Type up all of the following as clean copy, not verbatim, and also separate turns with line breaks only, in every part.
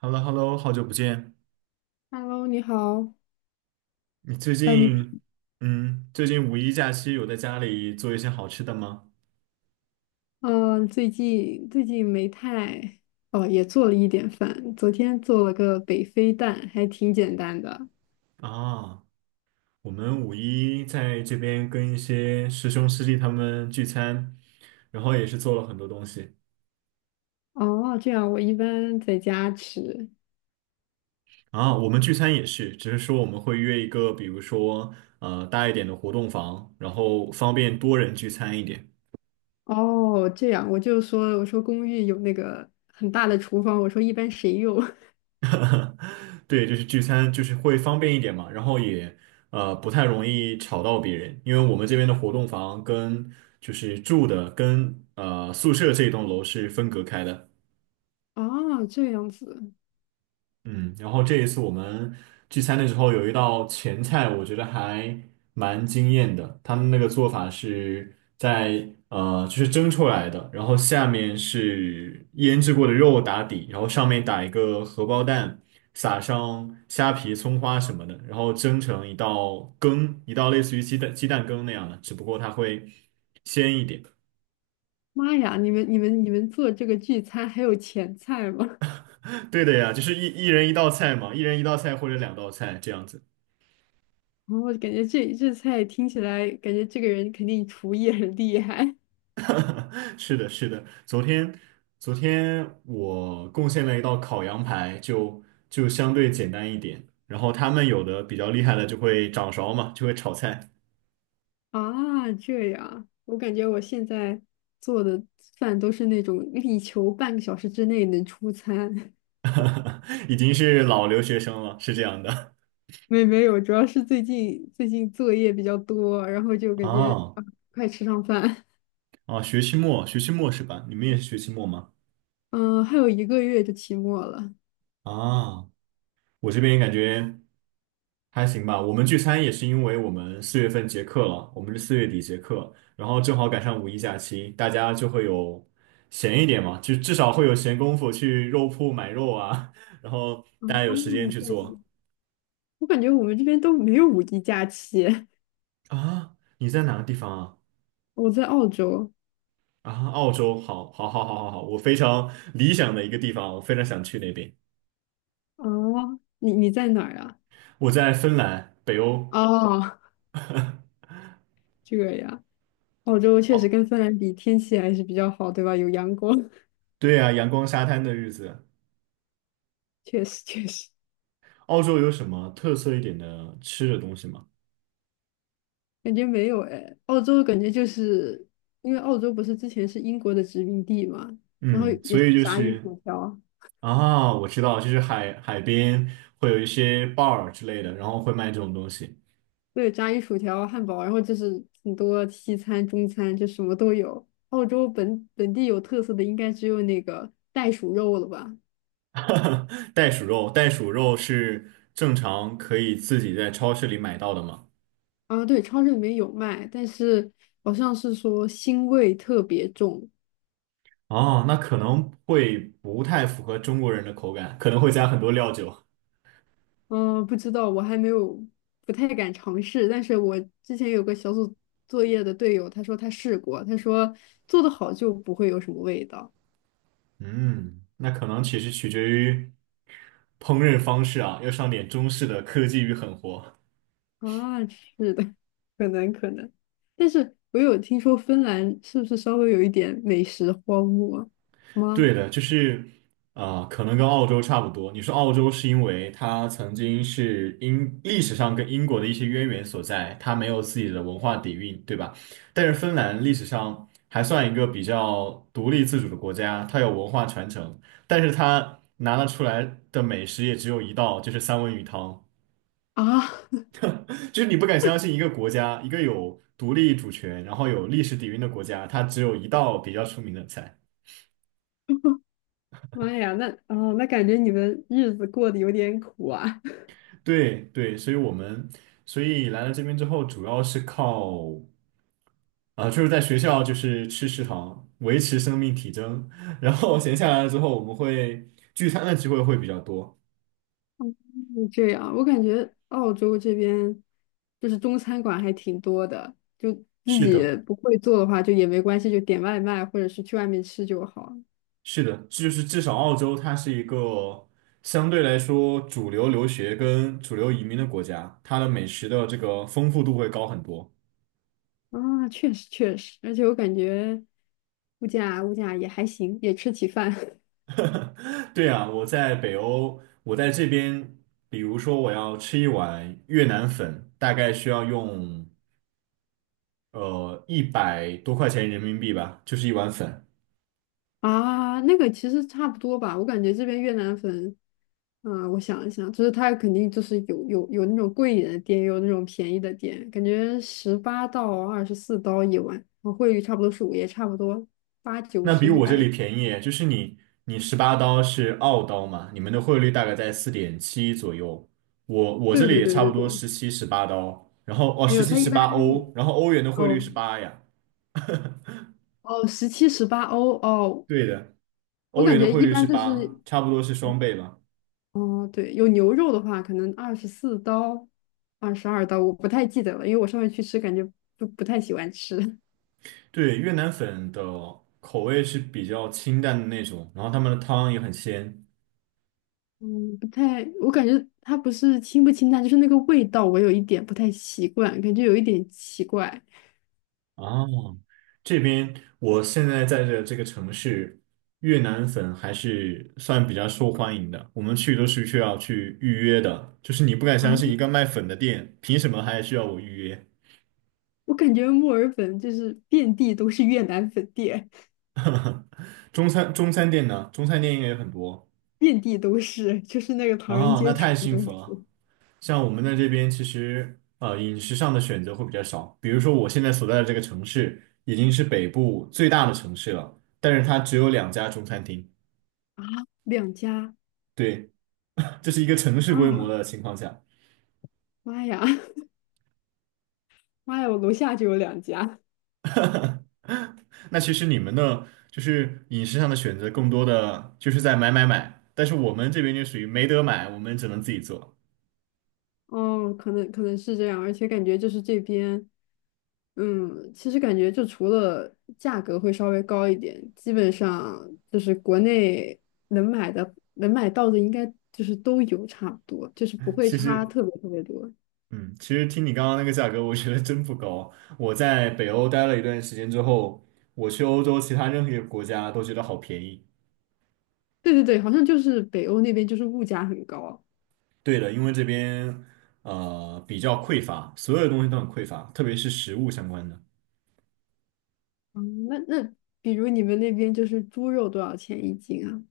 h e l l o h e l l o 好久不见。
Hello，你好。
你最
呃，你
近，
平
嗯，最近五一假期有在家里做一些好吃的吗？
呃最近最近没太哦，也做了一点饭。昨天做了个北非蛋，还挺简单的。
啊，我们五一在这边跟一些师兄师弟他们聚餐，然后也是做了很多东西。
哦，这样我一般在家吃。
啊，我们聚餐也是，只是说我们会约一个，比如说大一点的活动房，然后方便多人聚餐一点。
哦，这样我就说，我说公寓有那个很大的厨房，我说一般谁用？
对，就是聚餐，就是会方便一点嘛，然后也不太容易吵到别人，因为我们这边的活动房跟就是住的跟宿舍这一栋楼是分隔开的。
哦，这样子。
嗯，然后这一次我们聚餐的时候有一道前菜，我觉得还蛮惊艳的。他们那个做法是在就是蒸出来的，然后下面是腌制过的肉打底，然后上面打一个荷包蛋，撒上虾皮、葱花什么的，然后蒸成一道羹，一道类似于鸡蛋羹那样的，只不过它会鲜一点。
妈呀，你们做这个聚餐还有前菜吗？
对的呀，就是一人一道菜嘛，一人一道菜或者两道菜这样子。
然感觉这菜听起来，感觉这个人肯定厨艺很厉害。
是的，是的，昨天我贡献了一道烤羊排，就相对简单一点。然后他们有的比较厉害的就会掌勺嘛，就会炒菜，
啊，这样，我感觉我现在做的饭都是那种力求半个小时之内能出餐。
已经是老留学生了，是这样的。
没有，主要是最近作业比较多，然后就 感觉
啊
啊，快吃上饭。
啊，学期末是吧？你们也是学期末吗？
嗯，还有一个月就期末了。啊，
啊，我这边感觉。还行吧，我们聚餐也是因为我们四月份结课了，我们是四月底结课，然后正好赶上五一假期，大家就会有闲一点嘛，就至少会有闲工夫去肉铺买肉啊，然后大家有时间去
这
做
样我感觉我们这边都没有五一假期。
啊。你在哪个地方啊？
我在澳洲。
啊，澳洲，好，好，好，好，好，好，我非常理想的一个地方，我非常想去那边。
啊，你在哪儿啊？
我在芬兰，北欧。
哦，这样，澳洲确实
哦，
跟芬兰比，天气还是比较好，对吧？有阳光，
对啊，阳光沙滩的日子。
确实确实。
澳洲有什么特色一点的吃的东西吗？
感觉没有哎，澳洲感觉就是因为澳洲不是之前是英国的殖民地嘛，然后
嗯，
也
所
是
以就
炸鱼
是。
薯条，
啊，我知道，就是海边会有一些 bar 之类的，然后会卖这种东西。
对，炸鱼薯条、汉堡，然后就是很多西餐、中餐，就什么都有。澳洲本地有特色的应该只有那个袋鼠肉了吧？
袋鼠肉，袋鼠肉是正常可以自己在超市里买到的吗？
啊，对，超市里面有卖，但是好像是说腥味特别重，
哦，那可能会不太符合中国人的口感，可能会加很多料酒。
嗯，不知道，我还没有，不太敢尝试。但是我之前有个小组作业的队友，他说他试过，他说做的好就不会有什么味道。
嗯，那可能其实取决于烹饪方式啊，要上点中式的科技与狠活。
啊。是的，可能可能。但是我有听说芬兰是不是稍微有一点美食荒漠
对
吗？
的，就是可能跟澳洲差不多。你说澳洲是因为它曾经是英历史上跟英国的一些渊源所在，它没有自己的文化底蕴，对吧？但是芬兰历史上还算一个比较独立自主的国家，它有文化传承，但是它拿得出来的美食也只有一道，就是三文鱼汤。
啊，
就是你不敢相信一个国家，一个有独立主权，然后有历史底蕴的国家，它只有一道比较出名的菜。
妈呀，那啊，那感觉你们日子过得有点苦啊。
对对，所以来了这边之后，主要是靠就是在学校就是吃食堂维持生命体征，然后闲下来了之后，我们会聚餐的机会会比较多。
就这样，我感觉澳洲这边就是中餐馆还挺多的，就自
是
己
的，
不会做的话就也没关系，就点外卖或者是去外面吃就好。
是的，就是至少澳洲它是一个相对来说主流留学跟主流移民的国家，它的美食的这个丰富度会高很多。
啊，确实确实，而且我感觉物价也还行，也吃起饭。
对啊，我在北欧，我在这边，比如说我要吃一碗越南粉，大概需要用100多块钱人民币吧，就是一碗粉。
啊，那个其实差不多吧，我感觉这边越南粉，啊、我想一想，就是它肯定就是有那种贵一点的店，也有那种便宜的店，感觉18到24刀一碗，然后汇率差不多是五，也差不多八九
那
十
比
一
我这里
百。
便宜，就是你十八刀是澳刀嘛，你们的汇率大概在4.7左右，我这
对
里
对
也
对
差
对
不多
对，
17、18刀，然后哦
没
十
有，
七
它
十
一般
八欧，然后欧元的汇率是
哦
八呀，
哦17、18欧哦，
对的，
我
欧
感
元的
觉
汇
一
率是
般就是
八，差不多是双倍吧。
哦对，有牛肉的话可能二十四刀、22刀，我不太记得了，因为我上回去吃感觉不太喜欢吃。
对，越南粉的口味是比较清淡的那种，然后他们的汤也很鲜。
嗯，不太，我感觉它不是清不清淡，就是那个味道，我有一点不太习惯，感觉有一点奇怪。
哦，这边我现在在的这个城市，越南粉还是算比较受欢迎的。我们去都是需要去预约的，就是你不敢
啊，
相信一个卖粉的店，凭什么还需要我预约？
我感觉墨尔本就是遍地都是越南粉店，
中餐店呢？中餐店应该有很多。
遍地都是，就是那个唐人
哦，那
街
太
全部
幸
都
福
是
了。像我们在这边，其实饮食上的选择会比较少。比如说我现在所在的这个城市已经是北部最大的城市了，但是它只有两家中餐厅。
啊，两家，
对，这是一个城市
妈
规模
呀！
的情况下。
妈呀，妈呀，我楼下就有两家。
那其实你们呢，就是饮食上的选择更多的就是在买买买，但是我们这边就属于没得买，我们只能自己做。
哦，可能可能是这样，而且感觉就是这边，嗯，其实感觉就除了价格会稍微高一点，基本上就是国内能买的能买到的应该就是都有差不多，就是不会
其
差
实。
特别特别多。
嗯，其实听你刚刚那个价格，我觉得真不高。我在北欧待了一段时间之后，我去欧洲其他任何一个国家都觉得好便宜。
对对对，好像就是北欧那边就是物价很高。
对的，因为这边比较匮乏，所有东西都很匮乏，特别是食物相关的。
嗯，那比如你们那边就是猪肉多少钱一斤啊？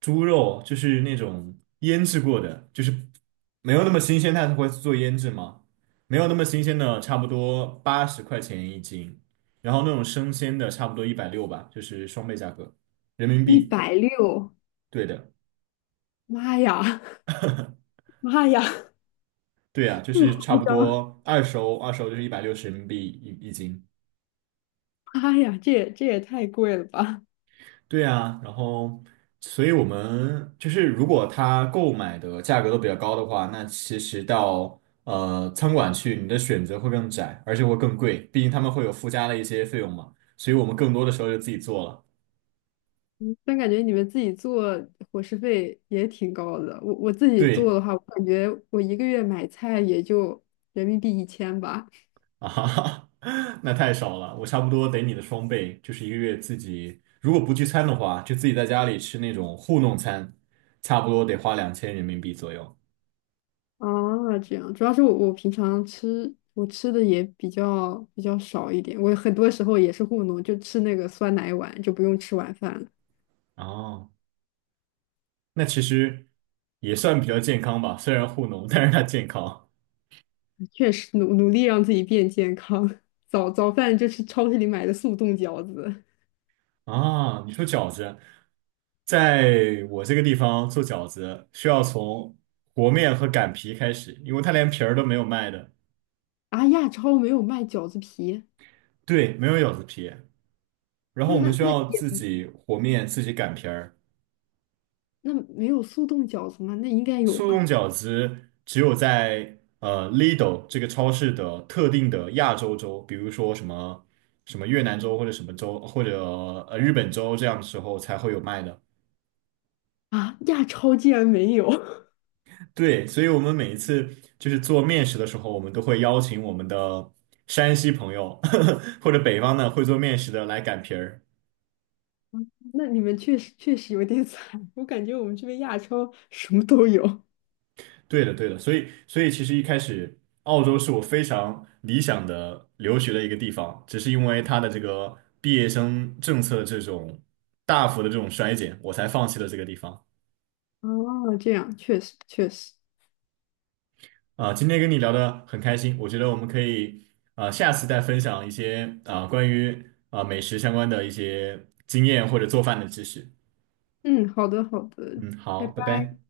猪肉就是那种腌制过的，就是没有那么新鲜，它会做腌制嘛，没有那么新鲜的，差不多80块钱一斤，然后那种生鲜的差不多一百六吧，就是双倍价格，人民
一
币。
百六，
对的，
妈呀 妈呀，
对啊，就
这么
是差
夸
不
张？
多二手，二手就是160元人民币一斤。
妈呀，这也太贵了吧！
对啊，然后，所以我们就是如果他购买的价格都比较高的话，那其实到餐馆去，你的选择会更窄，而且会更贵，毕竟他们会有附加的一些费用嘛，所以我们更多的时候就自己做了。
嗯但感觉你们自己做伙食费也挺高的。我自己做
对
的话，我感觉我一个月买菜也就人民币1000吧。
啊哈哈，那太少了，我差不多得你的双倍，就是一个月自己如果不聚餐的话，就自己在家里吃那种糊弄餐，差不多得花2000元人民币左右。
啊，这样，主要是我平常吃我吃的也比较少一点，我很多时候也是糊弄，就吃那个酸奶碗，就不用吃晚饭了。
哦。那其实也算比较健康吧，虽然糊弄，但是它健康
确实努努力让自己变健康，早饭就是超市里买的速冻饺子。
啊。你说饺子，在我这个地方做饺子需要从和面和擀皮开始，因为它连皮儿都没有卖的，
啊，亚超没有卖饺子皮，
对，没有饺子皮。然后
那
我
那
们需
那
要
也
自己和面，自己擀皮儿。
那没有速冻饺子吗？那应该有
速冻
吧。
饺子只有在Lidl 这个超市的特定的亚洲州，比如说什么什么越南州或者什么州或者日本州这样的时候才会有卖的。
啊，亚超竟然没有，
对，所以我们每一次就是做面食的时候，我们都会邀请我们的山西朋友 或者北方的会做面食的来擀皮儿。
那你们确实确实有点 惨。我感觉我们这边亚超什么都有。
对的，对的，所以其实一开始澳洲是我非常理想的留学的一个地方，只是因为它的这个毕业生政策的这种大幅的这种衰减，我才放弃了这个地方。
哦，这样确实确实，
今天跟你聊得很开心，我觉得我们可以下次再分享一些关于美食相关的一些经验或者做饭的知识。
嗯，好的好的，
嗯，
拜
好，拜
拜。
拜。